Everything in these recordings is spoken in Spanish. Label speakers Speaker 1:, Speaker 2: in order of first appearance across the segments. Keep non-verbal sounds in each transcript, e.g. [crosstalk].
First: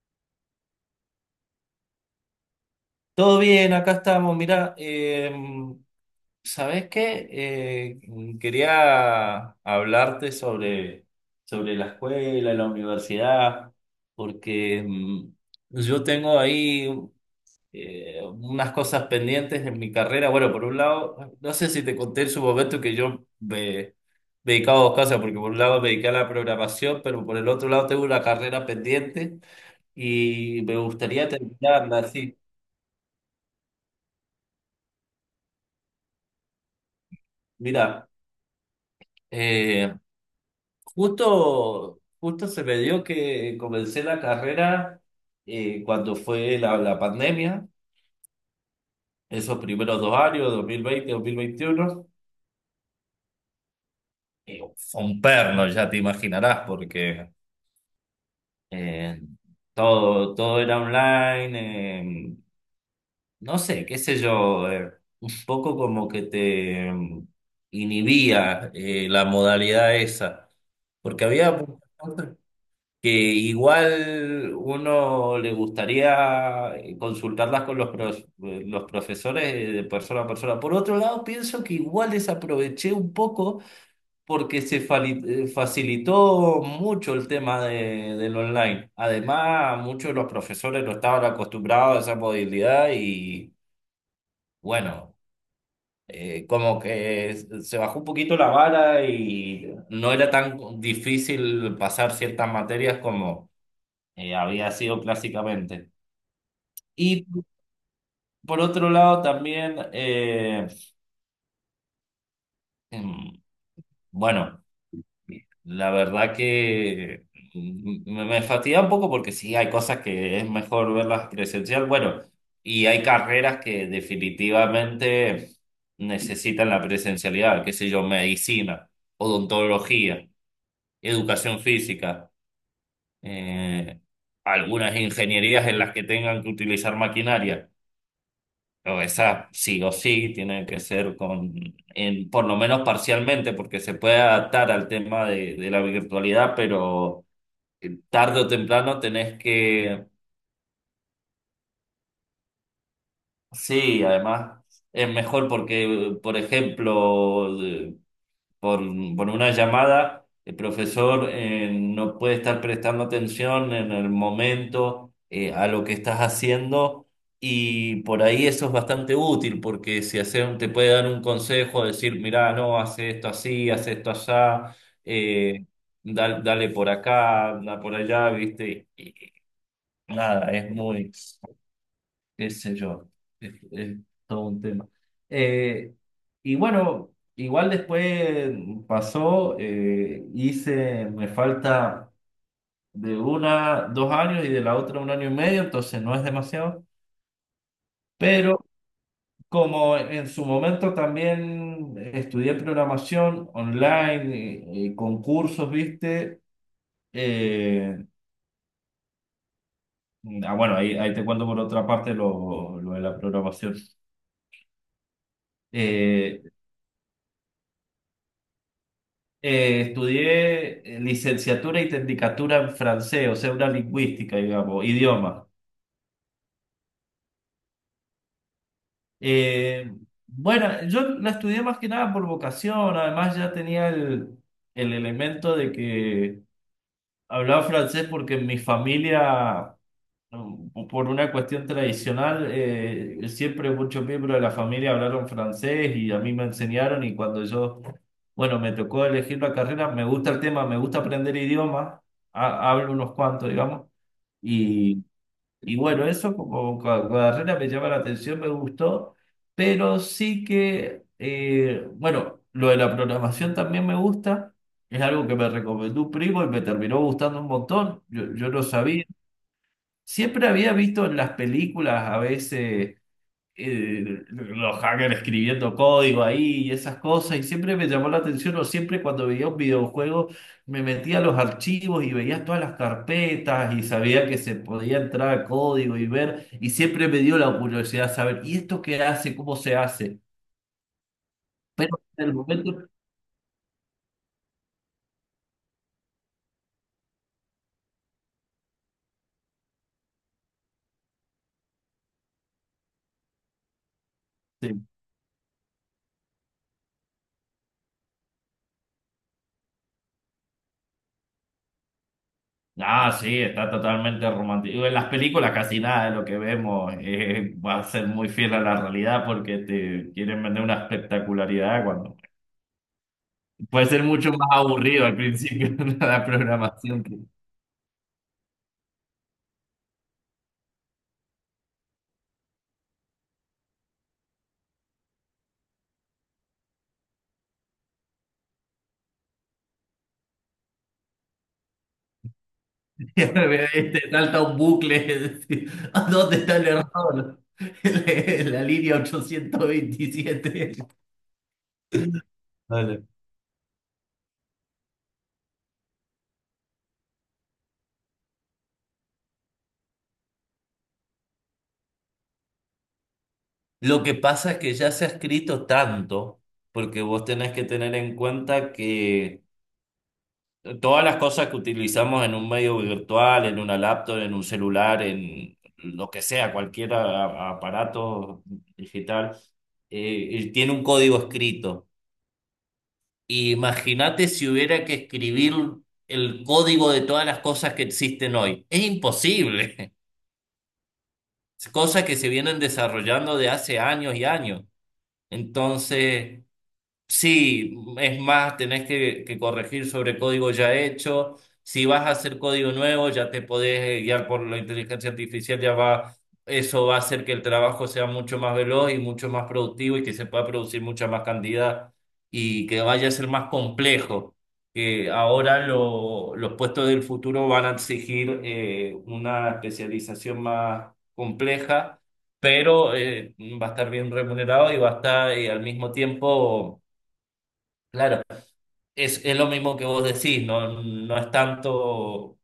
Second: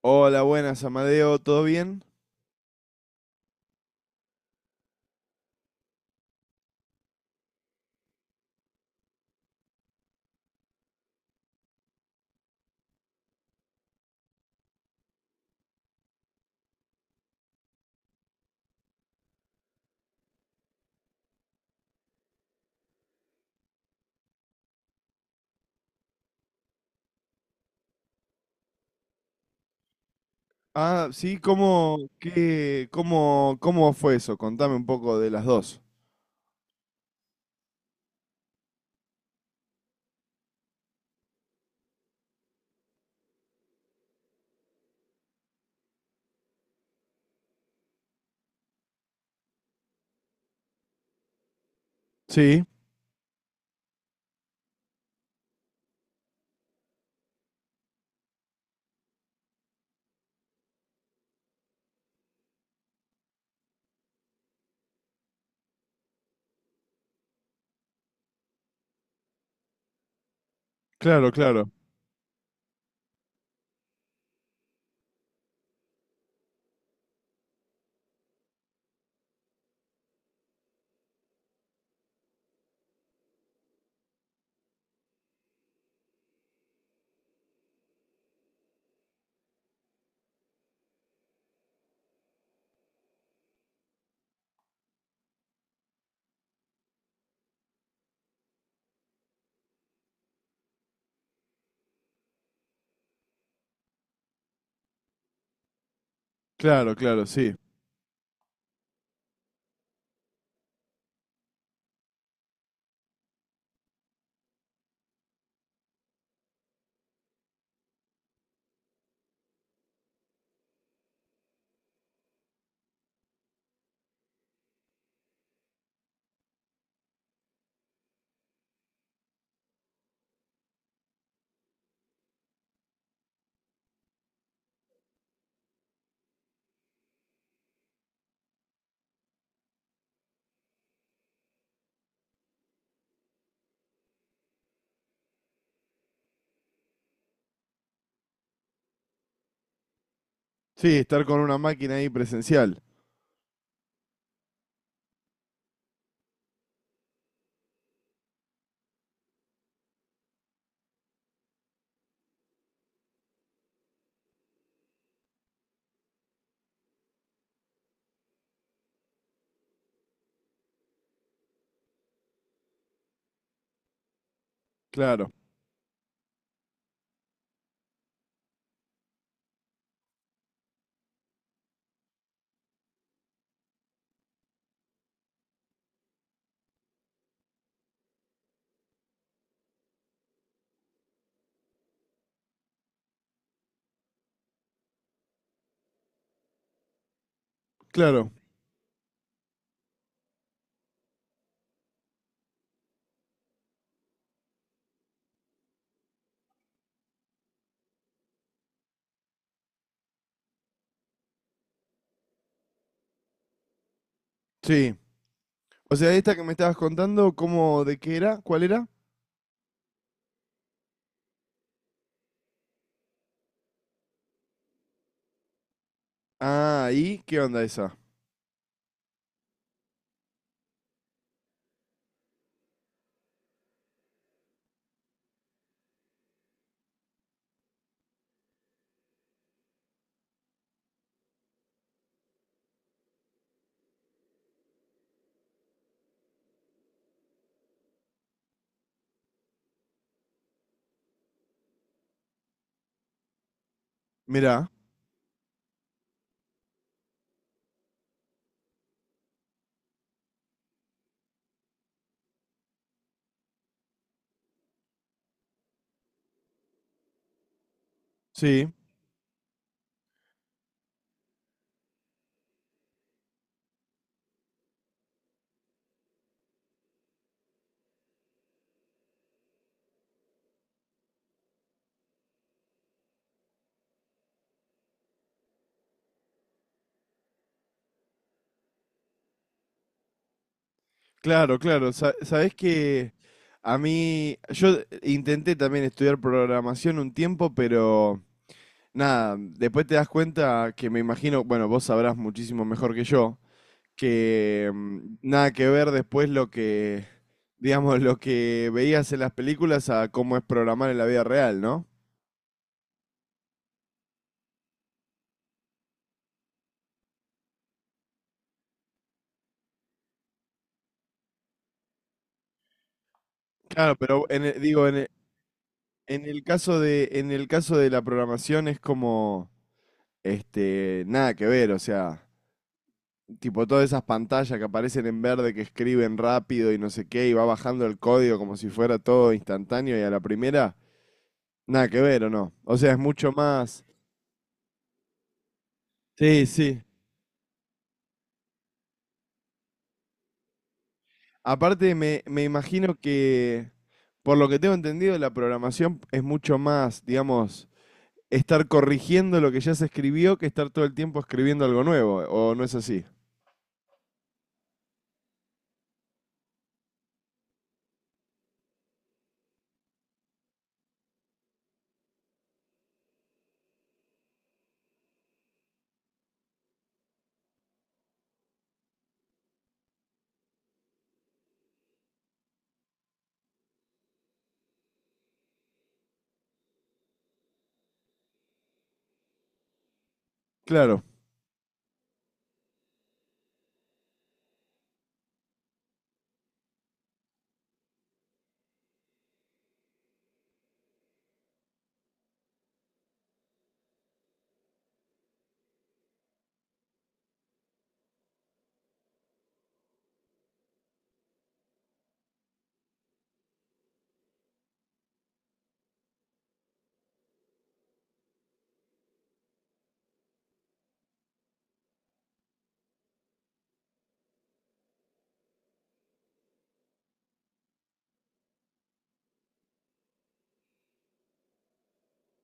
Speaker 1: Hola, buenas, Amadeo, ¿todo bien?
Speaker 2: Todo bien, acá estamos. Mirá, ¿sabés qué? Quería hablarte sobre, sobre la escuela, la universidad, porque yo tengo ahí unas cosas pendientes en mi carrera. Bueno, por un lado, no sé si te conté en su momento que me dedicaba a dos cosas, porque por un lado me dediqué a la programación, pero por el otro lado tengo una carrera pendiente y me
Speaker 1: Ah,
Speaker 2: gustaría
Speaker 1: sí, ¿cómo,
Speaker 2: terminarla así.
Speaker 1: qué, cómo, cómo fue eso? Contame un poco de las dos.
Speaker 2: Mira. Justo se me dio que comencé la carrera cuando fue la pandemia, esos primeros 2 años, 2020, 2021.
Speaker 1: Sí,
Speaker 2: Fue un perno, ya te imaginarás, porque eh, todo era online, no sé, qué sé yo, un poco como que te inhibía, la modalidad esa, porque
Speaker 1: claro,
Speaker 2: había
Speaker 1: claro,
Speaker 2: muchas cosas que igual uno le gustaría consultarlas con los profesores de persona a persona. Por otro lado, pienso que igual desaproveché un poco porque facilitó mucho el tema del online. Además, muchos de los profesores no estaban acostumbrados a esa modalidad y bueno, como que se bajó un poquito la vara y no era tan difícil pasar ciertas materias como había sido clásicamente.
Speaker 1: claro, claro,
Speaker 2: Y
Speaker 1: sí.
Speaker 2: por otro lado también, em, bueno, la verdad que me fatiga un poco porque sí, hay cosas que es mejor verlas presencial. Bueno, y hay carreras que definitivamente necesitan la presencialidad, qué sé yo, medicina, odontología, educación física, eh, algunas ingenierías en las que tengan que utilizar maquinaria. Pero esa sí o sí tiene que ser en, por lo menos parcialmente, porque se puede adaptar al tema de la virtualidad, pero tarde o temprano tenés que,
Speaker 1: Sí, estar con una máquina ahí presencial.
Speaker 2: sí, además es mejor porque, por ejemplo, por, por una llamada, el profesor no puede estar prestando atención en el momento a lo que estás haciendo, y por ahí eso es bastante útil porque si hacer, te puede dar un consejo, decir, mirá, no, hace esto así, hace esto allá,
Speaker 1: Claro,
Speaker 2: eh, dale por acá, anda por allá, ¿viste? Y nada, es muy, qué sé yo, es todo un tema. Eh, y bueno, igual después pasó, hice, me falta de una, 2 años y de la otra un año y medio, entonces no es demasiado,
Speaker 1: claro,
Speaker 2: pero como en su momento también estudié programación online y con cursos, viste. Eh, bueno, ahí te cuento por otra parte lo de la programación.
Speaker 1: sí. O sea, esta
Speaker 2: Eh,
Speaker 1: que me estabas contando, ¿cómo, de qué era? ¿Cuál era?
Speaker 2: Estudié licenciatura y tecnicatura en francés, o sea, una lingüística, digamos, idioma.
Speaker 1: Ah, ¿y qué onda esa?
Speaker 2: Eh, bueno, yo la estudié más que nada por vocación, además ya tenía el elemento de que hablaba francés porque en mi familia, bueno, por una cuestión tradicional, siempre muchos miembros de la familia hablaron francés y a mí me enseñaron. Y cuando yo, bueno, me tocó elegir la carrera, me gusta el tema, me gusta aprender idiomas, hablo unos cuantos, digamos,
Speaker 1: Mirá,
Speaker 2: y, y bueno, eso como carrera me llama la atención, me gustó, pero sí que, bueno, lo de la programación también me gusta, es algo que me recomendó un primo y me terminó gustando un montón, yo no
Speaker 1: sí,
Speaker 2: sabía. Siempre había visto en las películas a veces eh, los hackers escribiendo código ahí y esas cosas, y siempre me llamó la atención, o siempre cuando veía un videojuego me metía a los archivos y veía todas las carpetas y sabía que se podía entrar a código y ver, y siempre me dio la curiosidad saber, ¿y esto qué hace? ¿Cómo se hace?
Speaker 1: claro, claro. Sa-
Speaker 2: En el
Speaker 1: sabés
Speaker 2: momento.
Speaker 1: que a mí, yo intenté también estudiar programación un tiempo, pero... Nada, después te das cuenta que me imagino, bueno, vos sabrás muchísimo mejor que yo, que
Speaker 2: Sí.
Speaker 1: nada que ver después lo que, digamos, lo que veías en las películas a cómo es programar en la vida real, ¿no?
Speaker 2: Ah, sí, está totalmente romántico. En las películas casi nada de lo que vemos va a ser muy fiel a la realidad porque te quieren vender una espectacularidad, cuando puede
Speaker 1: Claro,
Speaker 2: ser
Speaker 1: pero
Speaker 2: mucho más
Speaker 1: digo,
Speaker 2: aburrido al principio [laughs]
Speaker 1: en
Speaker 2: la
Speaker 1: el caso
Speaker 2: programación
Speaker 1: de,
Speaker 2: que
Speaker 1: en el caso de la programación es como, este, nada que ver, o sea, tipo todas esas pantallas que aparecen en verde que escriben rápido y no sé qué, y va bajando el código como si fuera todo instantáneo y a la primera. Nada que ver, ¿o no? O sea, es mucho más...
Speaker 2: [laughs] te salta un bucle. [laughs] Decir, ¿a dónde
Speaker 1: Sí,
Speaker 2: está el
Speaker 1: sí.
Speaker 2: error? [laughs] En línea 827.
Speaker 1: Aparte, me imagino
Speaker 2: Dale.
Speaker 1: que, por lo que tengo entendido, la programación es mucho más, digamos, estar corrigiendo lo que ya se escribió que estar todo el tiempo escribiendo algo nuevo, ¿o no es así?
Speaker 2: Lo que pasa es que ya se ha escrito tanto, porque vos tenés que tener en cuenta que todas las cosas que utilizamos en un medio virtual, en una laptop, en un celular, en lo que sea, cualquier aparato digital, tiene un código escrito. Imagínate si hubiera que escribir el código de todas las cosas que existen hoy. Es imposible.
Speaker 1: Claro,
Speaker 2: [laughs] Cosas que se vienen desarrollando de hace años y años. Entonces, sí, es más, tenés que corregir sobre código ya hecho. Si vas a hacer código nuevo, ya te podés guiar por la inteligencia artificial. Ya va, eso va a hacer que el trabajo sea mucho más veloz y mucho más productivo y que se pueda producir mucha más cantidad y que vaya a ser más complejo. Que ahora los puestos del futuro van a exigir una especialización más compleja, pero va a estar bien remunerado y va a estar, al mismo tiempo, claro, es lo mismo que vos decís, no, no es tanto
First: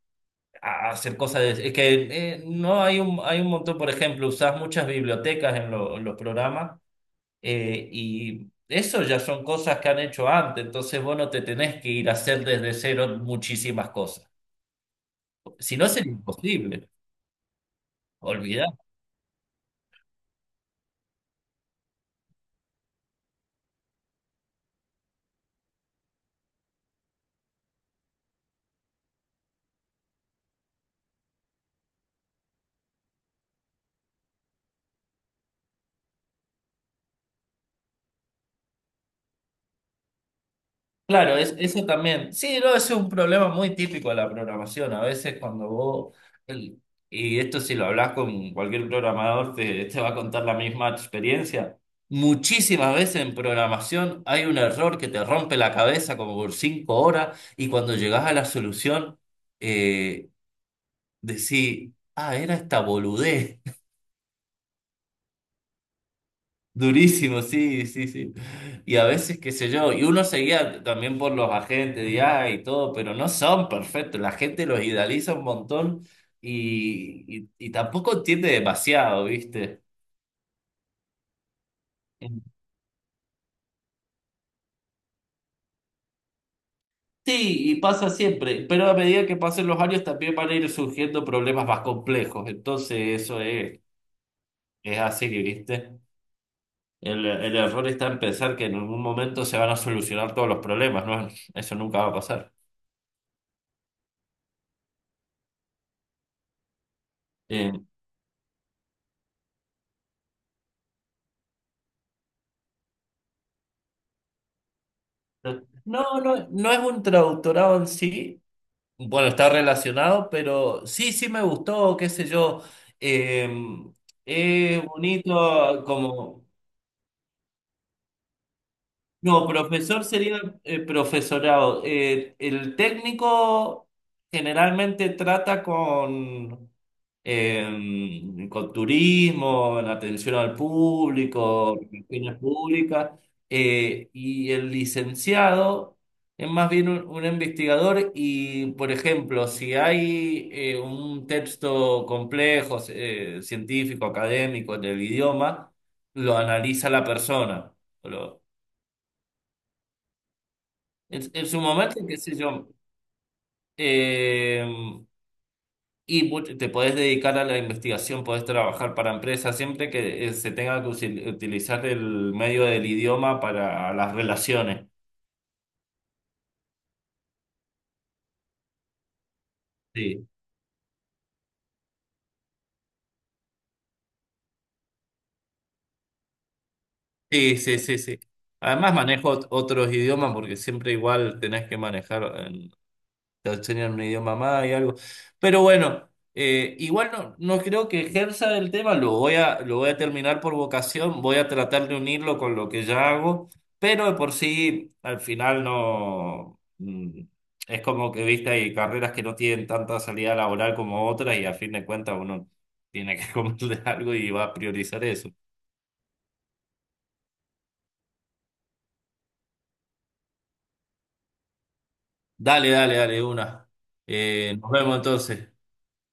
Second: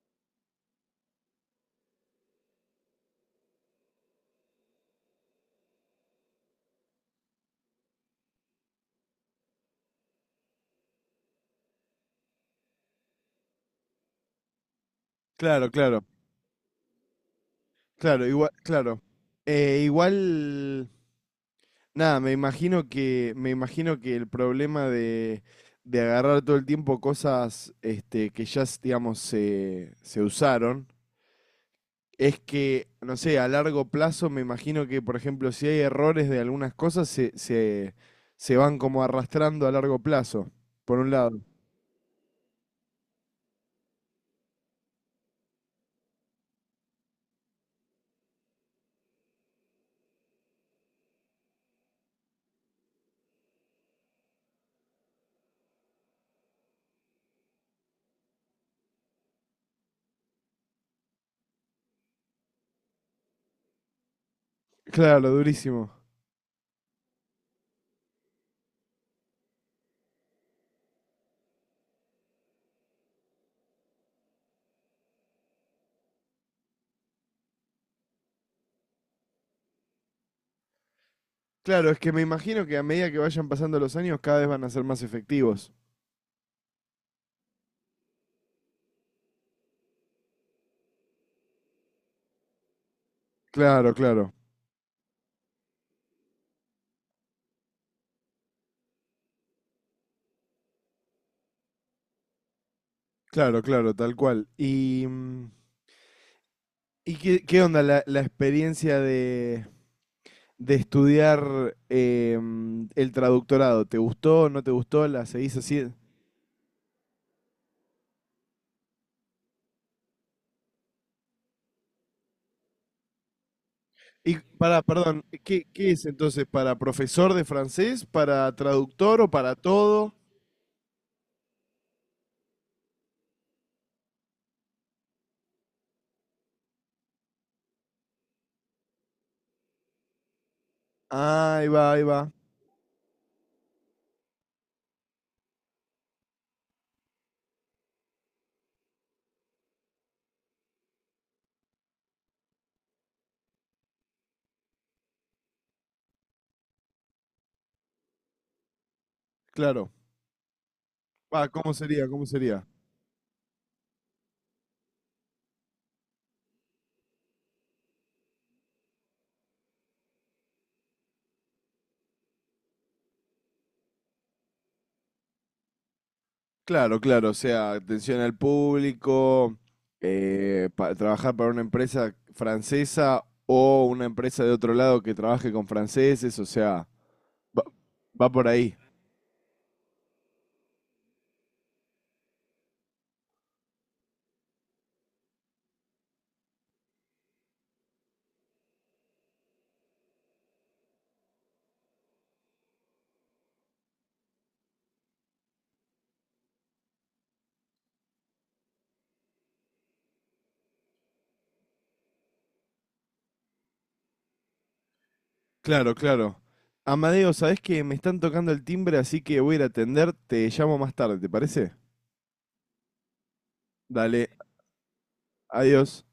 Speaker 2: hacer cosas, es que no hay hay un montón, por ejemplo, usás muchas bibliotecas en los programas, y eso ya son cosas que han hecho antes, entonces vos no te tenés que ir a hacer desde cero muchísimas cosas,
Speaker 1: claro,
Speaker 2: si no
Speaker 1: claro,
Speaker 2: sería imposible, olvidar.
Speaker 1: claro. Igual, nada, me imagino que el problema de agarrar todo el tiempo cosas este, que ya, digamos, se usaron, es que, no sé, a largo plazo me imagino que, por ejemplo, si hay errores de algunas cosas, se van como arrastrando a largo plazo, por un
Speaker 2: Claro,
Speaker 1: lado.
Speaker 2: es, eso también. Sí, no, ese es un problema muy típico de la programación. A veces cuando vos, el- y esto si lo hablas con cualquier programador, te va a contar la misma experiencia. Muchísimas veces en programación hay un error que te rompe la cabeza como por 5 horas y cuando llegás a la solución, eh, decís, ah, era esta boludez.
Speaker 1: Claro, durísimo.
Speaker 2: Durísimo, sí, sí, sí. Y a veces, qué sé yo, y uno seguía también por los agentes de IA y todo, pero no son perfectos. La gente los idealiza un montón y tampoco entiende demasiado, ¿viste?
Speaker 1: Claro, es que me imagino que a medida que vayan pasando los años, cada vez van a ser más efectivos.
Speaker 2: Sí, y pasa siempre, pero a medida que pasen los años también van a ir surgiendo problemas más complejos. Entonces, eso
Speaker 1: Claro, claro,
Speaker 2: es así, ¿viste? El error está en pensar que en algún momento se van a solucionar todos los problemas, ¿no? Eso nunca va a pasar.
Speaker 1: claro, claro, tal cual. ¿Y, y qué, qué
Speaker 2: Eh,
Speaker 1: onda la, la experiencia de estudiar el traductorado? ¿Te gustó, no te gustó? ¿La seguís así?
Speaker 2: No, no, no es un traductorado en sí. Bueno, está relacionado, pero sí, sí me gustó, qué sé yo. Eh,
Speaker 1: Y para,
Speaker 2: es
Speaker 1: perdón, ¿qué,
Speaker 2: bonito
Speaker 1: qué es
Speaker 2: como...
Speaker 1: entonces? ¿Para profesor de francés? ¿Para traductor o
Speaker 2: No,
Speaker 1: para
Speaker 2: profesor
Speaker 1: todo?
Speaker 2: sería, profesorado. El técnico generalmente trata con turismo, en atención al
Speaker 1: Ah, ahí
Speaker 2: público,
Speaker 1: va, ahí va.
Speaker 2: relaciones públicas, y el licenciado es más bien un investigador y, por ejemplo, si hay un texto complejo, científico, académico del idioma, lo analiza la persona. Lo-
Speaker 1: Claro.
Speaker 2: en
Speaker 1: Ah,
Speaker 2: su
Speaker 1: ¿cómo
Speaker 2: momento,
Speaker 1: sería?
Speaker 2: qué
Speaker 1: ¿Cómo
Speaker 2: sé
Speaker 1: sería?
Speaker 2: yo, eh, y te podés dedicar a la investigación, podés trabajar para empresas, siempre que se tenga que utilizar el medio del idioma para las relaciones.
Speaker 1: Claro, claro. O sea, atención al público,
Speaker 2: Sí,
Speaker 1: pa- trabajar para una empresa francesa o una empresa de otro lado que trabaje con franceses. O sea,
Speaker 2: sí,
Speaker 1: va,
Speaker 2: sí, sí, sí.
Speaker 1: va por ahí.
Speaker 2: Además manejo otros idiomas porque siempre igual tenés que manejar, te enseñan un idioma más y algo. Pero bueno, igual no, no creo que ejerza el tema, lo voy a terminar por vocación, voy a tratar de unirlo con lo que ya hago, pero de por sí al final no... Es como que, viste, hay carreras que no tienen tanta salida laboral como otras y a fin de cuentas uno tiene que [laughs] comer de algo y va a priorizar eso.
Speaker 1: Claro, claro. Amadeo, ¿sabés que me están tocando el timbre? Así que voy a ir a atender. Te llamo más tarde, ¿te parece?
Speaker 2: Dale, dale, dale, una.
Speaker 1: Dale,
Speaker 2: Nos vemos entonces.
Speaker 1: adiós.